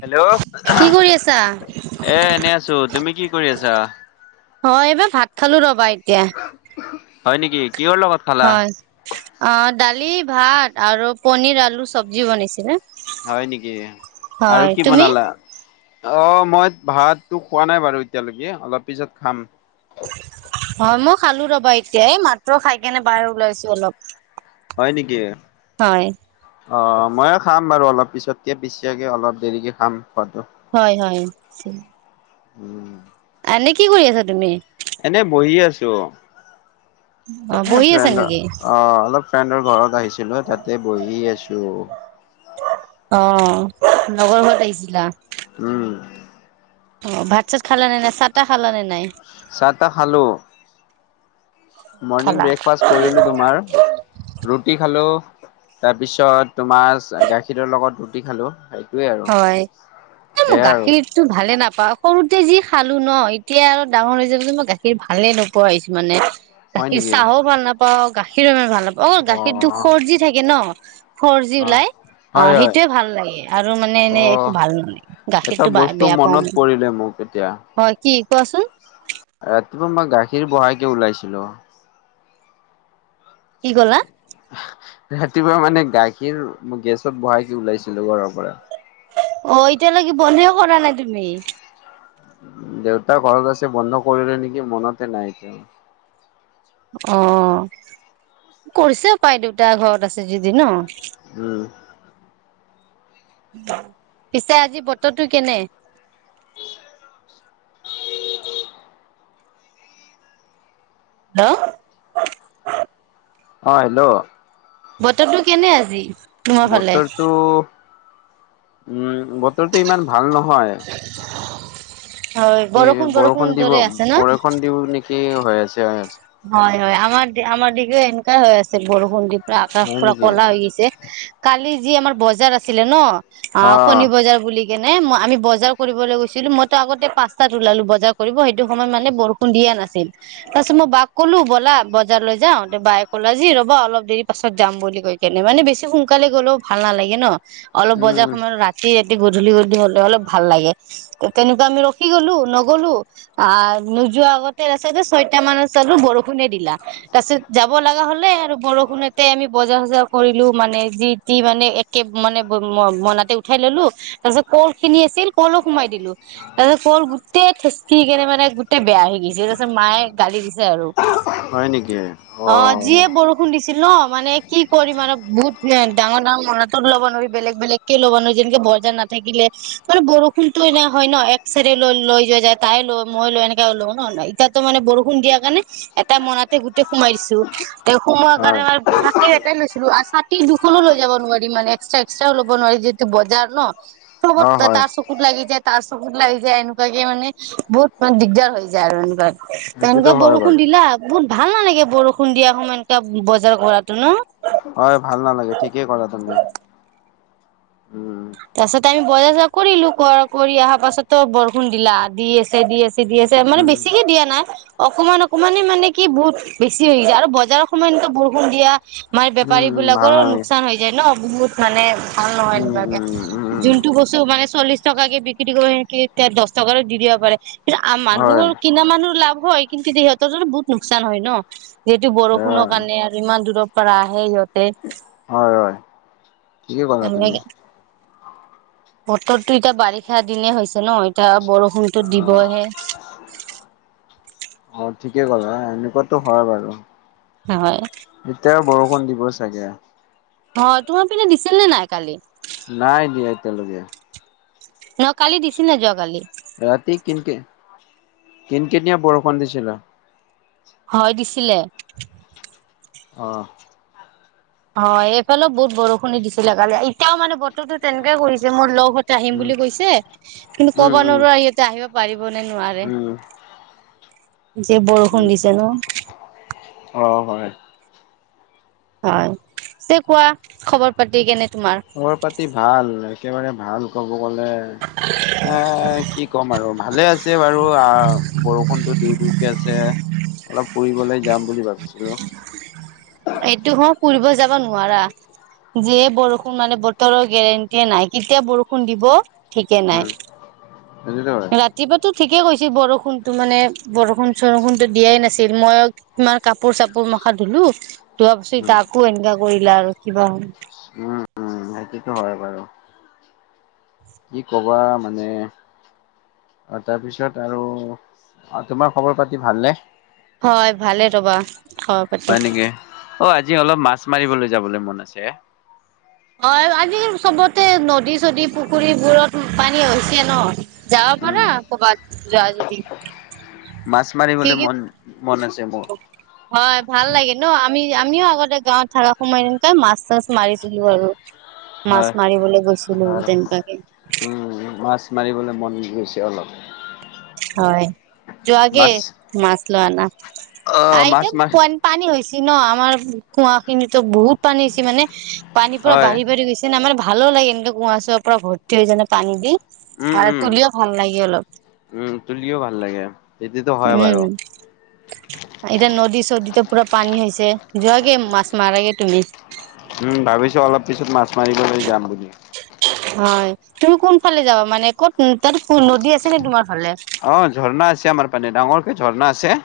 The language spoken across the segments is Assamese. হেল্ল' কি কৰি আছা? এ এনেই আছো তুমি কি কৰি আছা? হয়, এইবাৰ ভাত খালো ৰবা এতিয়া। হয় নেকি, কিহৰ লগত? খালা? হয়, অ' দালি ভাত আৰু পনীৰ আলু চব্জি বনাইছিলে। হয় নেকি, আৰু হয় কি তুমি? বনালা? অ' মই ভাততো খোৱা নাই বাৰু এতিয়ালৈকে অলপ পিছত খাম। হয়, মই খালো ৰ'বা এতিয় এই মাত্ৰ খাই কেনে বাহিৰ ওলাইছো অলপ। হয় নেকি? হয় অ' ময়ো খাম বাৰু অলপ পিছতকে পিছিয়াকে অলপ দেৰিকে খাম খোৱাটো। হয়, হয়। উম। এনে কি কৰি আছা তুমি? এনে বহি আছোঁ। অ বহি আছা ফ্ৰেণ্ড নেকি? অ' অলপ ফ্ৰেণ্ডৰ ঘৰত আহিছিলোঁ, তাতে বহি আছোঁ। অ' লগৰ ঘৰত আহিছিলা? উম। অ' ভাত-চাত খালা নে নাই? চাহ-তাহ খালা নে নাই? চাহ-তাহ খালো। মৰ্ণিং খালা। ব্ৰেকফাষ্ট কৰিলো তোমাৰ। ৰুটি খালো, তাৰপিছত তোমাৰ গাখীৰৰ লগত ৰুটি খালো। আৰু হয়, এই মোৰ সেয়াই আৰু। গাখীৰ টো ভালে নাপাওঁ, সৰুতে যি খালো ন', এতিয়া আৰু ডাঙৰ হৈছে বুলি মই গাখীৰ ভালে নোপোৱা হৈছোঁ মানে। হয় গাখীৰ নেকি? চাহও ভাল নাপাওঁ, গাখীৰো মই ভাল নাপাওঁ, অ' গাখীৰটো সৰ্জি থাকে ন'। সৰ্জি হয়। ওলাই অ', হয় হয় সেইটোৱে ভাল লাগে আৰু। এনে, এনে একো অ', ভাল নাপাওঁ এটা গাখীৰটো বস্তু বেয়া পাওঁ মনত মই। পৰিলে মোক এতিয়া। হয়, কি কোৱাচোন। ৰাতিপুৱা মই গাখীৰ বহাই কে ওলাইছিলোঁ। কি ক'লা? ৰাতিপুৱা মানে গাখীৰ গেছত বহাই কিনে ওলাইছিলোঁ ঘৰৰ পৰা। অ', এতিয়ালৈকে বন্ধেই কৰা নাই তুমি। দেউত ঘৰত আছে বন্ধ কৰিলে নেকি মনতে নাই। অ', কৰিছেও পাই, দেউতা ঘৰত আছে যদি। ন'। উম। পিছে আজি বতৰটো কেনে। হা? অ' হেল্ল'। বতৰটো কেনে আজি? তোমাৰ ফালে বতৰটো উম, বতৰটো ইমান ভাল নহয়। হয় কি বৰষুণ, বৰষুণ দৰে আছে ন'। কি হৈ আছে অ'। হয়, হয়, আমাৰ, আমাৰ দিগেও এনেকায়ে হৈ আছে বৰষুণ দি। আকাশ হয় পুৰা নেকি ক'লা হৈ গৈছে, কালি যি আমাৰ বজাৰ আছিলে ন'। অ', শনি বজাৰ বুলি সেই কেনে, মই আমি বজাৰ কৰিবলৈ গৈছিলোঁ, মইটো আগতে পাঁচটাত ওলালো বজাৰ কৰিব, সেইটো সময়ত মানে বৰষু দিয়া নাছিল, তাৰপিছত মই বাাক ক'লো ব'লা, বজাৰলৈ যাওঁ, বাইয়ে ক'লে যি ৰবা অলপ দেৰি পাছত যাম বুলি কৈ কেনে মানে বেছি সোনকালে গ'লেও ভাল নালাগে ন', অলপ উম বজাৰ সময়ত ৰা [unintelligible] গধূ-গধূলি হ'লে অলপ ভাল লাগে। তেনেকুৱা আমি ৰখি গ'লো, নগলো। আহ নোযোৱা আগতে ছয়তা মান বৰষুণে দিলা, তাৰ পিছত যাব লগা হ'লে আৰু বৰষুণতে আমি বজাৰ-চজাৰ কৰিলোঁ মানে যি টি মানে, একে মানে মোনাতে উঠাই ল'লো তাৰ পিছত কল খিনি আছিল, কলো সোমাই দিলোঁ। তাৰ পাছত কল গোটেই ঠেচি কেনে মানে গোটেই বেয়া হৈ গৈছে, তাৰ পিছত মায়ে গালি দিছে। হয় নেকি অ', যিয়ে ব ছিল ন', মানে কি কৰিম আৰু বহুত ডাঙৰ, ডাঙৰ মোনাতটো ল'ব নোৱাৰি বেলেগ, বেলেগ। ল'বানো যেনেকে বজাৰ নাথাকিলে, মানে বৰষুণটো এনেকা হয় ন', এক চাইডে লৈ, লৈ যোৱা যায়। তাই লয়, মই লৈ এনেকে লওঁ ন', এতিয়াটো মানে বৰষুণ দিয়া কাৰণে এটা মোনাতে গোটেই সোমাই দিছোঁ, ত' সোমোৱাৰ কাৰণে হয় [unintelligible] এটাই লৈছিলোঁ আৰু চ দুখনো লৈ যাব নোৱাৰি মানে, এক্সট্ৰা এক্সট্ৰাকেও ল'ব নোৱাৰি, যিহেতু বজাৰ ন'। অ হয় তাৰ চকুত লাগি যায়, তাৰ চকুত লাগি যায় এনেকুৱাকে মানে বহুত মানে দিগদাৰ হৈ যায় আৰু, সেইটোতো তেনেকুৱা বৰ হয় বাৰু লা বহুত ভাল নালাগে বৰষুণ দিয়া সময় একা বজাৰ কৰাতো ন? হয় ভাল নালাগে ঠিকেই ক'লা তুমি। উম তাৰ পাছত আমি বজাৰ চজাৰ কৰিলো, কৰ কৰি অহাৰ পাছতো বৰষুণ দিলা দি আছে দি আছে বেছি দি আছে মানে উম বেছিকে দিয়া নাই অকমান অকমানে মানে কি বহুত বেছি হৈ যায় আৰু বজাৰৰ সময় এনেক বৰষুণ দিয়া আমাৰ উম বেপাৰী উম ভাল বিলাকৰো নালাগে লোকচান হৈ যায় ন বহুত মানে ভাল নহয় উম উম এনেকুৱাকে। উম উম যোনটো বস্তু মানে চল্লিশ টকাকে বিক্ৰী কৰি সেকে দহ টকাৰো দি দিব পাৰে। কিন্তু হয় মানুহৰ কিনা মানুহৰ লাভ হয় কিন্তু সিহঁতৰো বহুত লোকচান হয় ন। যিহেতু হয় বৰষুণৰ কাৰণে আৰু ইমান দূৰৰ পৰা আহে সিহঁতে। হয় হয়, ঠিকেই ক'লা তুমি। বতৰতো এতিয়া বাৰিষা দিনে হৈছে ন, এতিয়া অ বৰষুণতো দিবহে। অ' ঠিকে ক'লা এনেকুৱাতো হয় বাৰু। হয়। এতিয়াও বৰষুণ দিব চাগে। হয়, তোমাৰ পিনে দিছিল নে নাই কালি? নাই দিয়া এতিয়ালৈকে। ন কালি দিছে নে যোৱা কালি? ৰাতি কিনকে কিন কিনিয়া বৰষুণ দিছিলে। হয় দিছিলে। অ'। হয় এইফালে বহুত বৰষুণ দিছিলে কালি, এতিয়াও মানে বতৰটো তেনেকে কৰিছে। মোৰ লগ ৰ আহিম উম, বুলি কৈছে, কিন্তু উম, ক'ব উম, নোৱাৰো আৰু সিহঁতে আহিব পাৰিব নে নোৱাৰে। উম, যি বৰষুণ উম। দিছে ন? অ' হয়। হয়, চ' কোৱা খবৰ পাতি কেনে তোমাৰ? খবৰ পাতি ভাল, একেবাৰে ভাল ক'ব গ'লে এ কি ক'ম আৰু ভালে আছে বাৰু, আহ বৰষুণতটো দিওঁ দিওঁকে আছে অলপ ফুৰিবলৈ যাম বুলি ভাবিছিলোঁ এইটো সময় ফুৰিব যাব নোৱাৰা। যিহে বৰষুণ মানে বতৰৰ গেৰেণ্টিয়ে নাই কেতিয়া বৰষুণ দিব। ঠিকে নাই, উম, সেইটোতো হয়, ৰাতি ৰাতিপুৱা ঠিকেই কৈছে বৰষুণতো মানে বৰষুণ চৰষুণতো দিয়াই নাছিল। মই তোমাৰ কাপোৰ চাপোৰ মখা ধুলো, ধোৱা পাছত উম, এতিয়া আকৌ এনেকা কৰিলা আৰু কিবা হ'ল। সেইতোটো হয় বাৰু কি ক'বা মানে অ' তাৰপিছত আৰু তোমাৰ খবৰ পাতি ভালনে। হয়, ভালে ৰ'বা খব হয় পাতি। নেকি? অ' আজি অলপ মাছ মাৰিবলৈ যাবলৈ মন আছে। হয়, আজি কালি চবতে নদী চদী পুখুৰীবোৰত পানী হৈছে ন? যাব উম, পাৰা ক'ৰবাত যোৱা যদি। মাছ কি মাৰিবলৈ কি মন মন আছে মোৰ। [unintelligible] হয় ভাল লাগে ন? আমি আমিও আগতে গাঁৱত ধাৰা সোমাই এনেকাই মাছ চাছ মাৰিছিলো আৰু। মাছ হয় মাৰিবলৈ গৈছিলো আৰু তেনেকুৱাকে। উম, মাছ মাৰিবলৈ মন গৈছে অলপ। হয় যোৱা আগে মাছ মাছ ল আনা অ মাছ মাৰ [unintelligible] পানী হৈছে ন আমাৰ কুৱা খিনিতো বহুত পানী হৈছে মানে পানী পুৰা হয় বাঢ়ি বাঢ়ি গৈছে। এনাই মানে ভালো লাগে এনে কুঁৱা চুঁৱা পুৰা ভৰ্তি হৈ যালে পানী দি, উম আৰু উম তুলিও ভাল লাগে অলপ। উম, তুলিও ভাল লাগে। সেইটোতো হয় উম। বাৰু এতিয়া নদী চদীতে পুৰা পানী হৈছে যোৱাগে মাছ মাৰগে তুমি। উম ভাবিছো অলপ পিছত মাছ মাৰিবলৈ যাম বুলি। হয় তুমি কোনফালে যাবা মানে ক'ত তাত নদী আছে নে তোমাৰ ফালে। অ ঝৰ্ণা আছে আমাৰ পানে ডাঙৰকে ঝৰ্ণা আছে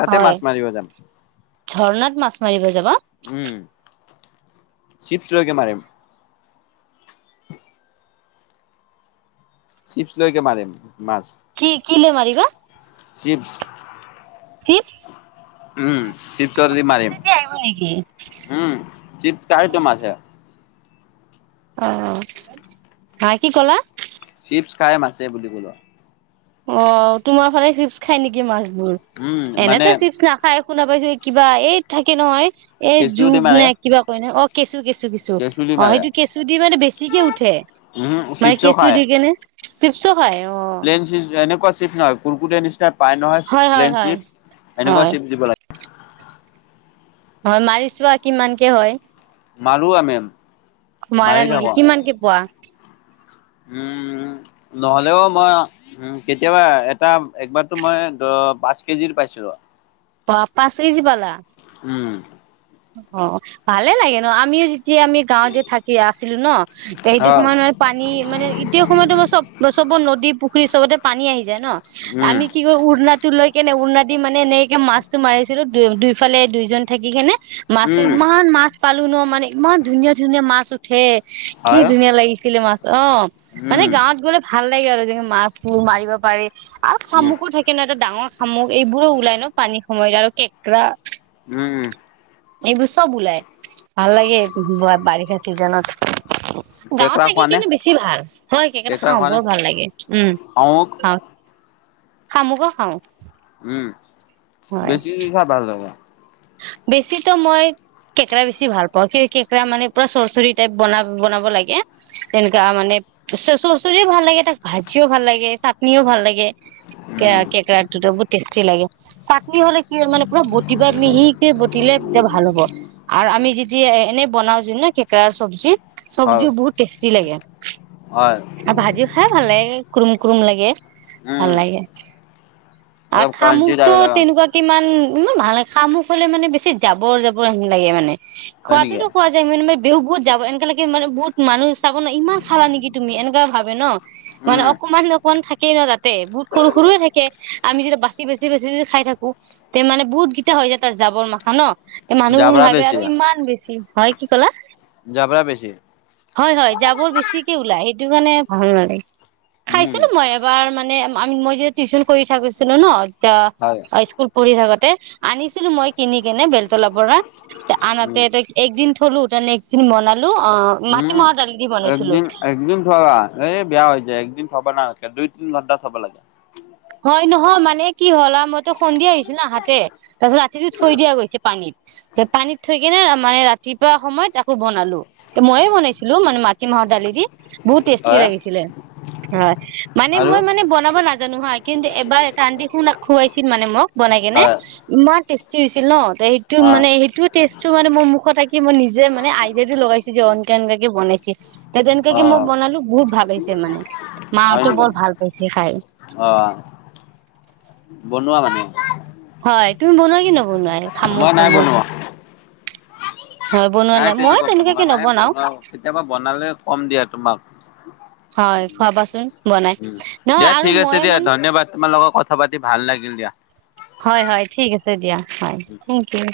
তাতে হয় মাছ মাৰিব যাম। ঝৰ্ণাত মাছ মাৰিব যাবা। উম, চিপছ্ লৈকে মাৰিম। চিপছ্ লৈকে মাৰিম মাছ। কি, কি লৈ মাৰিবা? চিপছ্। চিপছ্। উম চিপছ্ দি মাৰিম আহিব নেকি উম চিপছ্ খায়টো মাছে। অ হা কি ক'লা। চিপছ্ খাই মাছে বুলি ক'লো। অ তোমাৰ ফালে চিপছ্ খাই নেকি মাছবোৰ উম মানে এনেতো চিপছ নাখ খায় শুনা পাইছোঁ এই কিবা এই থাকে নহয় এই কেঁচু দি যুগ মাৰে নে কিবা কয় নহয় অ। কেঁচু, কেঁচু, কেঁচু দি অ মাৰে সেইটো কেঁচু দি মানে বেছিকে উঠে। উম মানে চিপছো কেঁচু খায় দি কেনে চিপছ্ও খায় অ। [unintelligible] এনেকুৱা চিপছ্ নহয় কুৰকুৰে নিছিনা পাই নহয় হয় হয় প্লেন হয়। চিপছ্ সেনেকুৱা হয় চিপছ্ দিব লাগে। হয় মাৰি চোৱা কিমানকে হয়। মাৰো আমিম। মাৰা নেকি কিমানকে পোৱা? উম নহলেও মই। উম কেতিয়াবা এটা একবাৰতো মই পাঁচ কেজিৰ পাইছোঁ। বাহ পাঁচ কেজি পালা। উম। অ ভালে লাগে নহ আমিও যেতিয়া আমি গাঁৱত যে থাকি আছিলোঁ নহ ত' সেইটো হয় সময়ত মানে। পানী মানে এতিয়া সময়তো আমাৰ চব চবত নদী পুখুৰী চবতে পানী আহি যায় নহ উম আমি কি। উৰ্ণাটো লৈ কেনে উৰ্ণা দি মানে এনেকে মাছটো মাৰিছিলো দু-দুইফালে দুইজন থাকি কেনে। মাছো উম ইমান মাছ পালোঁ নহ মানে ইমান ধুনীয়া ধুনীয়া মাছ উঠ ঠে কি হয় ধুনীয়া লাগিছিলে মাছ অ মানে উম গাঁৱত গ'লে। ভাল লাগে আৰু যেনে মাছবোৰ মাৰিব পাৰে আৰু উম শামুকো থাক কিন্তু এটা ডাঙৰ শামুক এইবোৰো ওলাই নহ পানীৰ সময়ত আৰু কেঁকৰা। উম। এইবোৰ চব ওলাই ভাল লাগে বাৰিষা চিজনত। গাঁৱত কেকৰা খোৱা থাকি নে কেনে বেছি ভাল হয় কেকেৰা খাওঁ বৰ ভাল লাগে উম। অ। খাওঁ শামুকো খাওঁ। উম, হয় বেছি। [unintelligible] বেছিতো মই। কেঁকৰা বেছি ভাল পাওঁ। সেই কেঁকৰা মানে পুৰা চৰ্চৰি টাইপ বনা-বনাব লাগে। তেনেকুৱা মানে চৰ্চৰিও ভাল লাগে, তাক ভাজিও ভাল লাগে, চাটনিও ভাল লাগে। উম কে-কেঁকৰাটো বহুত টেষ্টি লাগে। চাটনি হ'লে কি মানে পুৰা বটিবা মিহিকে বটিলে তেতিয়া ভাল হ'ব। আৰু আমি যেতিয়া এনেই বনাওঁ যদি নহ কেঁকৰাৰ চব্জি। হয় চব্জিও বহুত টেষ্টি লাগে। হয়। ভাজি খাই ভাল লাগে, কুৰুম, কুৰুম লাগে ভাল উম লাগে। আৰ অলপ ক্ৰাঞ্চি শামুকটো লাগে তেনেকুৱা। কিমান ইমান ভাল নালাগে। শামুক হ'লে মানে বেছি জাবৰ জাবৰ হেন লাগে মানে। হয় নেকি? খোৱাতোতো খোৱা মানে [unintelligible] এনেকা লাগে মানে বহুত মানুহ চাব নহ ইমান খালা নেকি তুমি? এনেকুৱা ভাবে নহ। মানে উম, অকমান, অকমান থাকেই নহ তাতে। বহুত সৰু সৰুয়ে থাকে। আমি যেতিয়া বাচি, বাচি, বাচি, বাচি খাই থাকোঁ। তে মানে বহুত গিত তে হৈ [unintelligible] জাব'ৰমাখা ন এই মানুহবোৰ জাবৰা ভাবে বেছি। আৰু ইমান বেছি, হয়, কি ক'লা? জাব্ৰা বেছি। হয়, হয় জাবৰ বেছিকে ওলায় সেইটো কাৰণে ভাল নালাগে। উম, খাইছিলোঁ মই এবাৰ, মানে আমি মই যে টিউচন কৰি থাকিছিলো ন। ত' হয়। হাইস্কুল পঢ়ি থাকোতে আনিছিলো মই কিনি কিনে বেলতলা পৰা। ত' আনহাতে উম, একদিন থলো ত' নেক্সট দিন বনালো অ', মাত উম। মাহৰ দালি দি বনাওঁ। একদিন একদিন থ'লা এই বেয়া হৈ যায় একদিন থ'বা নালগে, দুই-তিন ঘণ্টা থ'বা লাগে। হয়, নহয় মানে কি হ'ল আৰু মইতো সন্ধিয়া আহিছো না আহাতে, তাৰপিছত ৰাতিটো থৈ দিয়া গৈছে পানীত। তে পানীত থৈ কিনে মানে ৰাতিপুৱা সময়ত আকৌ বনালো। মইয়ে বনাইছিলোঁ মানে মাটিমাহৰ দালি দি। বহুত টেষ্টি হয় লাগিছিলে হয়, মানে আৰু মই মানে বনাব নাজানোঁ হা কিন্তু এবাৰ এটা আন্টি খু-খুৱাইছিল মানে মোক বনাই কেনি, হয় ইমান টেষ্টি হৈছিল ন। ত' আহ মানে সেইটো টেষ্টটো মানে মোৰ মুখত থাকি, মই নিজে মানে আইডিয়াটো লগাইছো যে এনকে এনকুৱাকে বনাইছি। তে তেনকুৱাকে মই অ'। বনালো বহুত ভাল পাইছে মানে, হয় মাহঁতে নেকি? বৰ ভাল পাইছে খাই। অ'। বনোৱা মানে। হয়, তুমি বনোৱা কি নবনোৱা? শামুক মই নাই চামুক বনোৱা। হয় বনোৱা নাই মই তেনেকুৱা তেনেকুৱাকে বনোৱা নাই নবনাও বনোৱা, কেতিয়াবা বনালে ক'ম দিয়া তোমাক। হয়, খুৱাবাচোন বনাই উম, নহয় দিয়া আৰু ঠিক আছে মই দিয়া মানে ধন্যবাদ তোমাৰ লগত কথা পাতি ভাল লাগিল দিয়া। হয়, হয়, ঠিক আছে দিয়া হয়, থেংক ইউ।